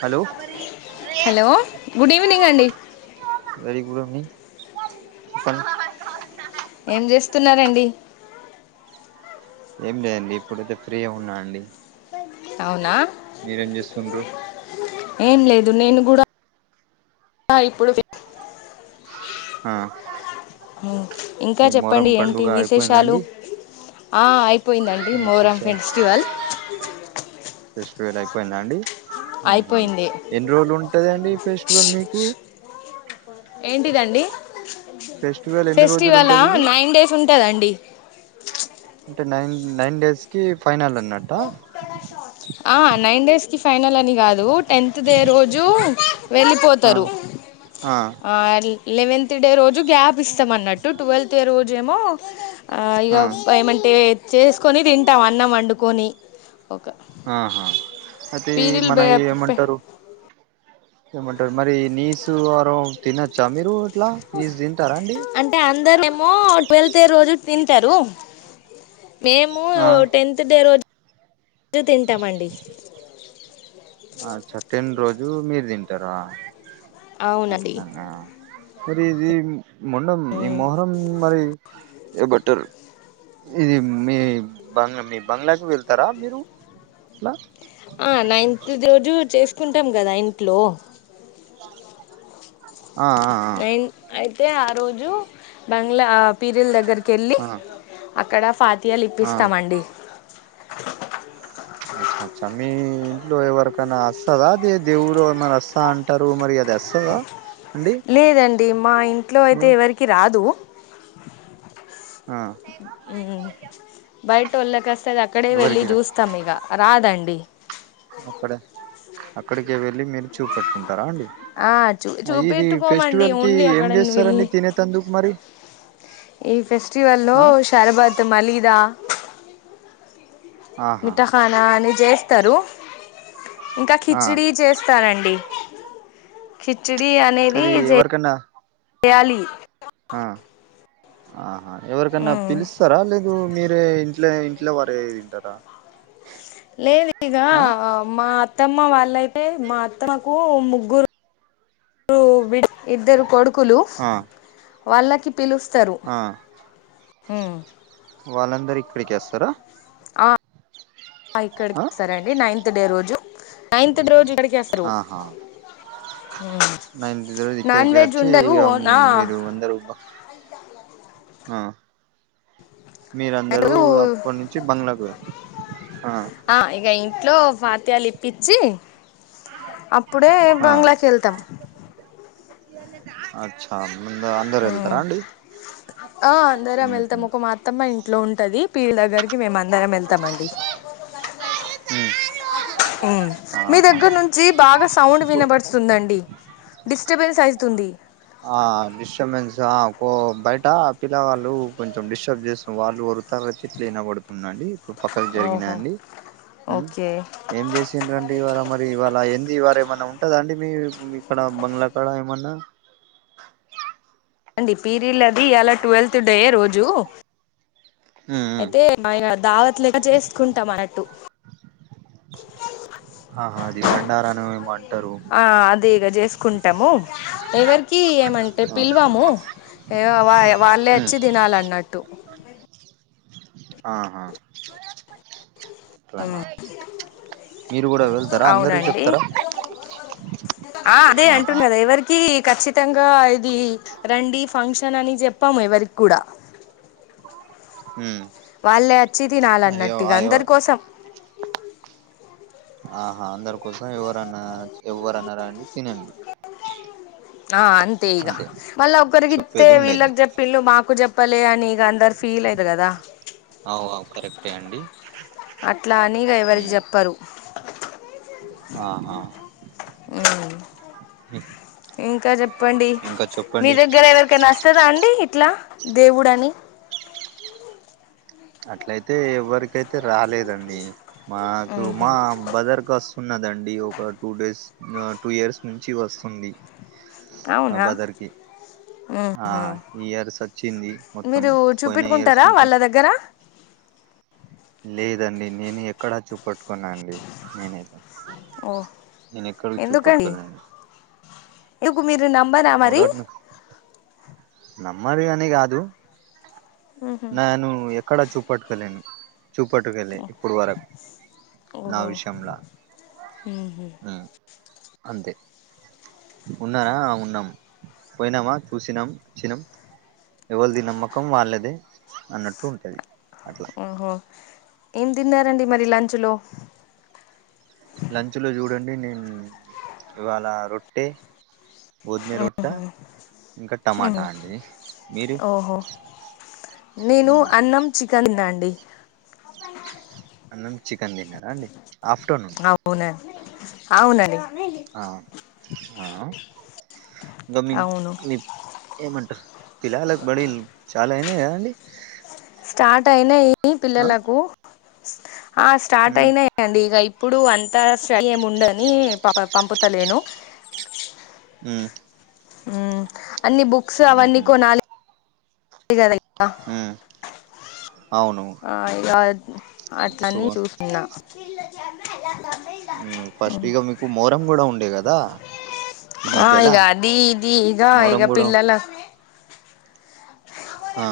Hello hello good evening అండి very good evening చెప్పండి ఏం చేస్తున్నారండి ఏం లేదండి ఇప్పుడైతే ఫ్రీ ఉన్నా అండి అవునా మీరేం చేస్తుండ్రు ఏం లేదు నేను కూడా ఇప్పుడు ఆ ఇంకా ఈ మొహరం చెప్పండి ఏంటి పండుగ అయిపోయిందా విశేషాలు అండి ఆ అయిపోయిందండి మొహరం ఫెస్టివల్ ఫెస్టివేల్ అయిపోయింద అండి అయిపోయింది ఎన్ని రోజులు ఉంటది అండి ఫెస్టివల్ మీకు ఏంటిదండి ఫెస్టివల్ ఎన్ని రోజులు ఫెస్టివలా ఉంటది ఇది నైన్ డేస్ ఉంటదండి అంటే నైన్ నైన్ డేస్ కి ఫైనల్ అన్నట్ట ఆ నైన్ డేస్ కి ఫైనల్ అని కాదు టెన్త్ డే రోజు ఆ వెళ్ళిపోతారు ఆ వేల్ లెవెన్త్ డే రోజు గ్యాప్ ఇస్తామన్నట్టు ట్వెల్త్ డే రోజు ఏమో ఇక ఆ ఏమంటే చేసుకొని తింటాం అన్నం వండుకొని ఒక ఆహా అతే పీరీలు మన బె పె ఏమంటారు ఏమంటారు మరి నీస్ వారం తినొచ్చా మీరు ఇట్లా నీసు తింటారా అండి అంటే అందరేమో ట్వెల్త్ రోజు తింటారు మేము ఆ టెన్త్ డే రోజు తింటామండి ఆ టెన్ రోజు మీరు తింటారా అవునండి అట్లనా మరి ఇది మొండం ఈ మొహరం మరి బట్టరు ఇది మీ బంగ్లా మీ బంగ్లాకి వెళ్తారా మీరు ఎట్లా ఆ నైన్త్ ది రోజు చేసుకుంటాం కదా ఇంట్లో ఆ ఆ నైన్ అయితే ఆ రోజు బంగ్లా పీరిల్ దగ్గరికి వెళ్ళి ఆ అక్కడ ఫాతియాలు ఆ ఇప్పిస్తామండి అచ్చ అచ్చ మీ ఇంట్లో ఎవరికైనా అస్తదా దే దేవుడు ఏమన అస్త అంట అంటారు మరి వస్తదా అండి లేదండి మా ఇంట్లో అయితే ఎవరికి రాదు ఆ బైటోళ్ళకి వస్తది అక్కడే వెళ్ళి ఎవరికి రా చూస్తాం ఇక రాదండి అక్కడే అక్కడికి వెళ్ళి మీరు చూపట్టుడి ఉంటారా అండి ఆ చూ ఇది చూపెట్టుకోమండి ఫెస్టివల్ కి ఓన్లీ ఏం అక్కడ చేస్తారండి వెళ్ళి తినే తందుకు మరి ఈ ఫెస్టివల్ లో ఆ శరబత్ మలీదా ఆహా మిఠాఖానా అని చేస్తారు ఇంకా ఆ కిచడి చేస్త రండి కిచిడి అనేది అది ఎవరికన్నా చేయాలి ఆ ఆహా ఎవరికన్నా ఉమ్, పిలుస్తారా లేదు మీరే లేదా ఇంట్లో వరే తింటారా లేదు ఇక ఆ మా అత్తమ్మ వాళ్ళయితే, మా అత్తమ్మకు ముగ్గురు [unintelligible] ఇద్దరు కొడు కులు ఆ వాళ్ళకి పిలుస్తారు ఆ ఉమ్. వాళ్ళందరు ఇక్కడికే అస్తారా. ఆ ఇక్కడికే అస్తారండి నైన్త్ డే రోజు, నైన్త్ [unintelligible] రోజు ఇక్కడికే అస్తారు. నైన్త్ రోజు ఇక్కడికి వెజ్ అచ్చి ఉండదు ఇగ ఉమ్ ఓనా మీరు అందరు బా ఆ మీరందరూ ఉండదు అప్పటి నుంచి బంగ్లాకు పోయిరు ఆ ఆ ఇగ ఇంట్లో ఫాత్యాలు ఇప్పించి అప్ అప్పుడే ఆ బంగ్లాకేళ్తామ్. అచ్చా ఆ ముందే అందరు ఎళ్తారా అండి ఆ అందరం వెళ్తాం ఉహుమ్. ఒక మా అత్తమ్మ ఇంట్లో ఉంటది, పీరీలా దగ్గరికి మేమ్ అందరం ఎళ్తామండి. ఉమ్ ఉమ్ మీ దగ్గర నుం చి బాగా సౌండ్ ఇప్పుడు వినబడుతుంది అండి, డిస్టబెన్స్ అయితుంది. ఆ డిస్టర్బెన్స్ ఆ కో బయట, పిల్లవాళ్ళు కొంచెం డిస్టర్బ్ జేస్తు వాళ్ళు ఒర్లుతార్రు తిట్లు వినబడుతున్నాండి, ఇప్పుడు పక్కకు ఓహో జరిగినాండి ఉమ్ ఓకే ఏం జేసిన్ రండి ఇవాళ్ళ మరి, ఇవాళ్ళ ఏంది ఇవార ఏమన్నా ఉంటదా అండి మీ, ఇక్కడ బంగ్లా కాడ ఏమన్నా. [inaudible] అండి పీరిళ్ళది ఇయ్యాల ట్వెల్త్ డే రోజు ఉమ్ ఉమ్ అయితే మాయన దావత్ లెక్కా జేసుకుంటాం అన్నట్టు. ఆహా అది [inaudible] బండారాను ఏమో అంటారు ఆ అదే ఇగ జేసుకుంటము, ఎవరికి ఏమంటే ఆ పిల్వము. ఏ వా వాళ్ళే ఉమ్ వచ్చి దినాలి అన్నట్టు. ఆహా అట్లనా. మీరు గూడా వెళ్తారా, అందరు అవునండి చెప్తరా ఆహా. కి ఖచ్చితంగా ఇది రండి ఫంక్షన్ అని జెప్పం ఎవరికి గూడా. ఉమ్ వాళ్ళే అచ్చి అయ్యో తినాలన్నట్టు ఇగ అయ్యో అందరు కోసం. ఆహా అందరు కోసం ఎవరన్నా అచ్, ఎవరన్నా రండి తినండి. ఆ అంతే ఇగా. మళ్ళ ఒకరికిత్తే చెప్పేది ఉండేది వీళ్ళకి జెప్పిళ్ళు, మాకు జెప్పలే అని ఇగా అందరు ఫీల్ అయి [unintelligible] గదా. అవు అవు కరెక్టే అండి. అట్లా అని ఇగా ఎవరికి ఉమ్ జెప్పరు. ఆహా ఉమ్ ఇంకా జెప్పండి, ఇంకా మీ చెప్పండి దగ్గర ఎవరికైనా స్ ఉంటాద అండి ఇట్లా దేవుడు అని. అట్లయితే ఎవ్వరికైతే రాలేదండి, మాకు ఊహు మా బదర్ కస్ ఉన్నదండి, ఒక టూ డేస్, టూ ఇయర్స్ నుంచి వస్తుంది. ఆ అవునా బదర్ కి ఆ ఊహు ఈ ఇయర్స్ ఒచ్చింది మొత్తం, పోయిన ఇయర్స్ కా కొంచెం వాళ్ళ దగ్గర లేదండి, నేను ఎక్కడా చూపెట్టుకొనండి నేనైతే. ఓ నేన్ ఎక్కడ చూపెట్కోలే అండి. ఎగు మీరు నమ్మరా మరి. నమ్మది గని గాదు ఊహు నేనూ ఎక్కడా చూపట్టుకోలేను. చూపట్టుకోలె ఇప్పుడు వరక్ నా ఓహో విషయంలా. ఊహు ఉమ్ అంతే ఉన్నారా ఆ ఉన్నం పోయినామా చూశినం. చినం ఎవళ్ది నమ్మకం వాళ్ళదే అన్నట్టు ఉంటది అట్లా. ఓహో ఏం తిన్నారండి మరి లంచ్ లో లంచ్ లో చూడండి నేన్ ఇవాళ్ళా రొట్టే. గోద్మే రొట్టా ఇంకా ఊహు టమాటా అండి మీరు. ఓహో నేను అన్నం చికెన్ తిన్నా అండి అన్నం చికెన్ తిన్నారా అండి ఆఫ్టర్నూన్. అవునా అవునండి. ఆ ఆ ఇంగ మేం అవును మి ఏమంటరు పిల్లగాళ్లకి బడిల్ చాలా అయినా అండి. స్టార్ట్ అయినయి పిల్లలకూ ఆ స్టార్ట్ ఉమ్ అయినయి. అండి ఇగా ఇప్పుడూ అంతా స్టడీ ఏమీ ఉండని పంపు తలేను. హ్మ్ హ్ము అన్నీ బుక్స్ అవన్నీ ఉహు కొనాలి [inaudible] గదా [inaudible] ఊ అవును ఆ ఇగా సో అట్లనీ చూస్తున్నా ఊ ఫస్ట్ ఇగా మీకు మోహరం గూడా ఉండే గదా ఈ మధ్యలా. దీ ఇగా ఇగ మొహరం కూడా పిల్లల్ లక్ ఆ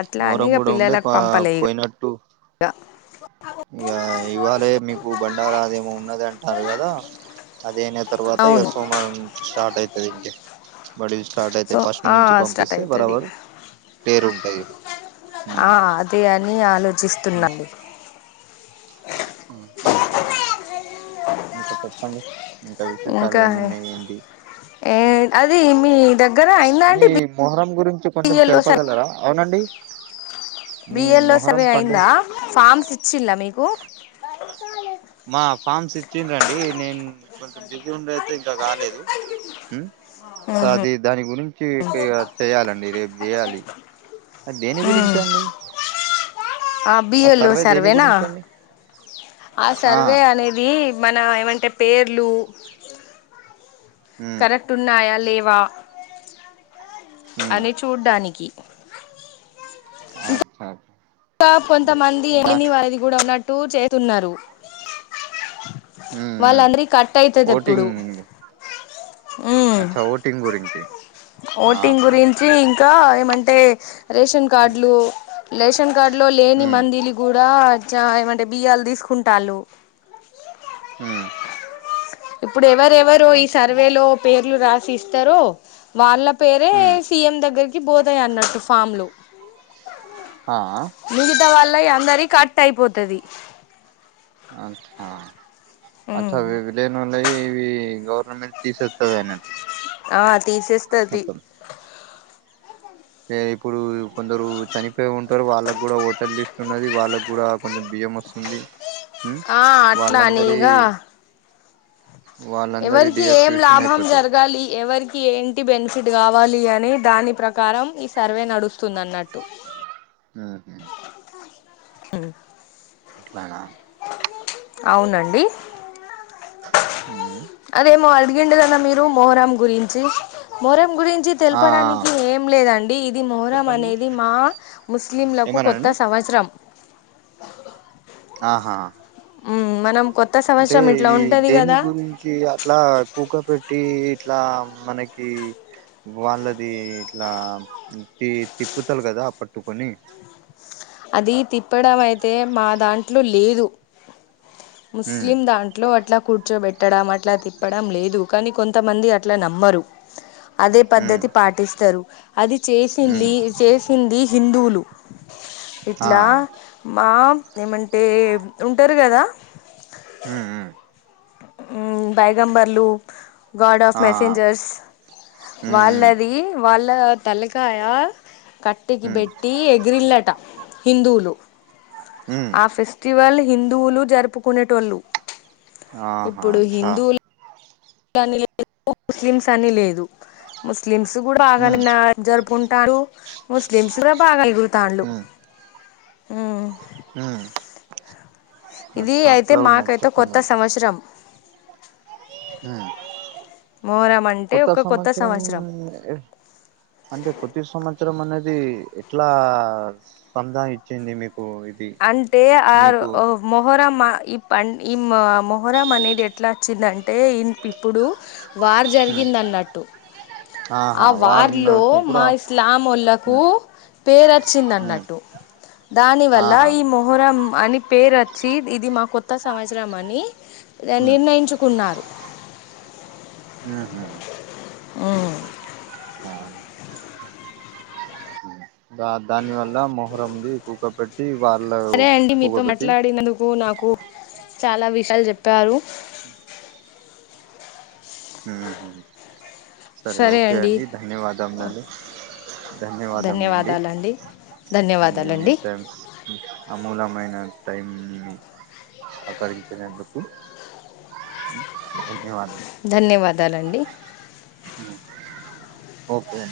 అట్లా అని మోహరం ఇక కూడా ఉండే పిల్లలకు పా పంపలే ఇక పోయినట్టు. ఇక ఇగా ఇవాళే మీకు బండారా అదేమో ఉన్నది అంటారు గదా అదేనె తర్వాతా ఇగా అవును సోమవారం నుంచి స్టార్ట్ అయితది ఇంకె బడిల్ స్టార్ట్ అయితే సో ఫస్ట్ నుంచి స్టార్ట్ పంపిస్తే అవుతుంది ఇక బరాబరు పేరు ఉంటది. ఆ ఉమ్ అదే అని ఆలోచిస్తున్నా అండి. ఊ ఇంకా చెప్పండి ఇంకా విశేషాలు ఇంకా ఏమున్నయి ఏంది. ఏ అది మీ దగ్గర అయిందా మీ అండి మొహరం గురించి కొంచెం బిఎల్లో తెలపగలరా అవునండి. మీ బిఎ ల్లో మొహరం సర్వే పండుగ అయిందా ఫార్మ్స్ ఇచ్చిన్ల మీకు. మా ఫామ్స్ ఇచ్చిండ్రండి నేన్ కొంచెం బిజీ ఉండే అయితే ఇంకా కాలేదు. ఊ సో ఆహా అది దాని గురించి కే చేయాలండి రేపు జెయ్యాలి. అద దేని గురించి అండి. ఆ బిఎల్ఓ సర్వే దేని సర్వేనా గురించి అండి ఆ సర్వే అనేదీ. మనా ఏమంటే పేర్లూ ఉమ్ కరెక్ట్ టున్నాయా లేవా ఉమ్ అని చూడ్డానికి. ఆచ్చాచ్చ కా కొంతమంది ఎమిని వారిది గూడా ఉన్నట్టు చేతున్నరు. ఉమ్ ఉమ్ వాళ్ళందరి కట్ అయితది ఎప్పుడు ఓటింగ్ ఊ టింగ్ గురించి ఓటింగ్ ఆహా గురించీ ఇంకా ఏమంటే. రేషన్ ఉమ్ కార్డులూ లేషన్ కార్డు లో లేని ఉమ్ మందిని గూడ్. డా చా ఏమంటే బియ్యాలు తీసుకుంటాళ్ళు. హ్మ ఇప్పుడు ఎవరెవరు ఈ సర్వేలో పేర్లు రాసి ఇస్తారో వాళ్ళ పేరే సీఎం దగ్గరకి పోతాయి అన్నట్టు ఫామ్లు ఆ మిగతా వాళ్ళయి అందరియి కట్ అయిపోతది అట్నా అచ్చ ఇవి లేనో ఇవి గవర్నమెంట్ తీసేస్తది అన్నట్టు ఆ తీసేస్తది తే ఇప్పుడు కొందరు చనిపోయి ఉంటరు వాళ్ళకి కూడా ఓటర్ లిస్ట్ ఉన్నది వాళ్ళకి కూడా కొంచెం బియ్యం వస్తుంది ఉమ్మ్ ఆ అట్లా అని వాళ్ళందరి ఇగ వాళ్ళందరి ఎవరికి ఏం డియాక్టివేషన్ లాభం అయిపోతాయి జరగాలి ఎవరి కి ఏంటి బెనిఫిట్ కావాలి అని దాని ప్రకారం ఈ సర్వే నడుస్తుంది అన్నట్టు మ్మ్ఉహ్మ్ అట్లగా అవునండి ఉమ్మ్ అదేమో అడిగిండు కద మీరు మొహరం గురించి మొహరం గురించి ఆ ఆ తెలుపడానికి ఏం లేదండి ఇది మొహరం చెప్పండి అనేది మా ముస్లింలకు కొత్త ఏమన్నానండి సంవత్సరం ఆహా ఉమ్మ్ మనం కొత్త అంటే సంవత్సరం ఇట్లా ఇది ఉంటుంది దేని కదా గురిం చి అట్లా కూక పెట్టి ఇట్లా మనకి వాళ్ళది ఇట్లా తి తిప్పుతాళు కదా పట్టుకొని అది తిప్పడం అయితే మా దాంట్లో లేదు ఉమ్ ముస్లిం దాం ట్లో అట్లా కూర్చోబెట్టడం అట్లా తిప్పడం లేదు కానీ కొంతమంది అట్లా నమ్మరు అదే ఉమ్ పద్ధతి పాటిస్తారు అది ఉమ్ చేసింలి చేసింది హిందువులు ఆ ఇట్లా మా ఏమంటే ఉంటారు కదా ఉమ్మ్ ఉమ్మ్ ఉమ్మ్ బైగంబర్లు గాడ్ ఆఫ్ ఆ మెసెంజర్స్ ఉమ్ ఉమ్ వాళ్ళది వాళ్ల తలకాయ కట్టెకి ఉమ్ పెట్టి ఎగిరిల్లట హిందువులు ఉమ్మ్ ఆ ఫెస్టివల్ హిందువులు జరుపుకునేటోళ్ళు ఆహా ఆచ్చ దానిలో [unintelligible] ముస్లిమ్స్ అని లేదు ముస్లిమ్స్ కూడా భగానే ఉమ్ జరుపుకుంటారు ముస్లిమ్స్ కూడా బాగా ఎగురు తాళ్లు ఉమ్మ్ ఉమ్మ్ అచ్చ అట్లా ఉన్నాది చెప్పండి వత్సరం ఉమ్మ్ మొహరం అంటే కొత్త ఒక సంవత్సరం అంటే కొతసంవత్సరం అనేది ఎట్లా స్పందాఇచ్చింది మీకు ఇది అంటే మీకు ఆరో మొహరమ్మా ఈ పం ఈ మ మొహరం అనేది ఎట్లా వచ్చిందంటే ఇన్ ఇప్పుడు వార్ జరిగిందన్నట్టు ఆహా ఆ వారం వార్లో వచ్చినప్పుడు మా ఇస్లాం ఓళ్ళకు పేరచ్చిందన్నట్టు దానివల్ ఆహా మొహరం అని పేరచ్చి ఇది మా కొత్త సంవత్సరమని అ నిర్ణయించు కున్నారు ఆహా ఊ శ్రావణి దా దాని వల్ల మొహరంది కూకపె ట్టి వాళ్ళ సరే అండి మీతో కూకబెట్టి మాట్లాడినందుకు నాకూ చాలా విషయాలు జెప్పారు ఊహు సరే ఓకే అండి ధన్యవాదాములండి ధన్యవాదములండి ధన్యవాదాలండి నేనీ ధన్యవాదాలండి టైమ్స్ అమూలమైన టైంని సహకరించినందుకు ధన్యవా ధన్యవాదాలండి అ ఓకే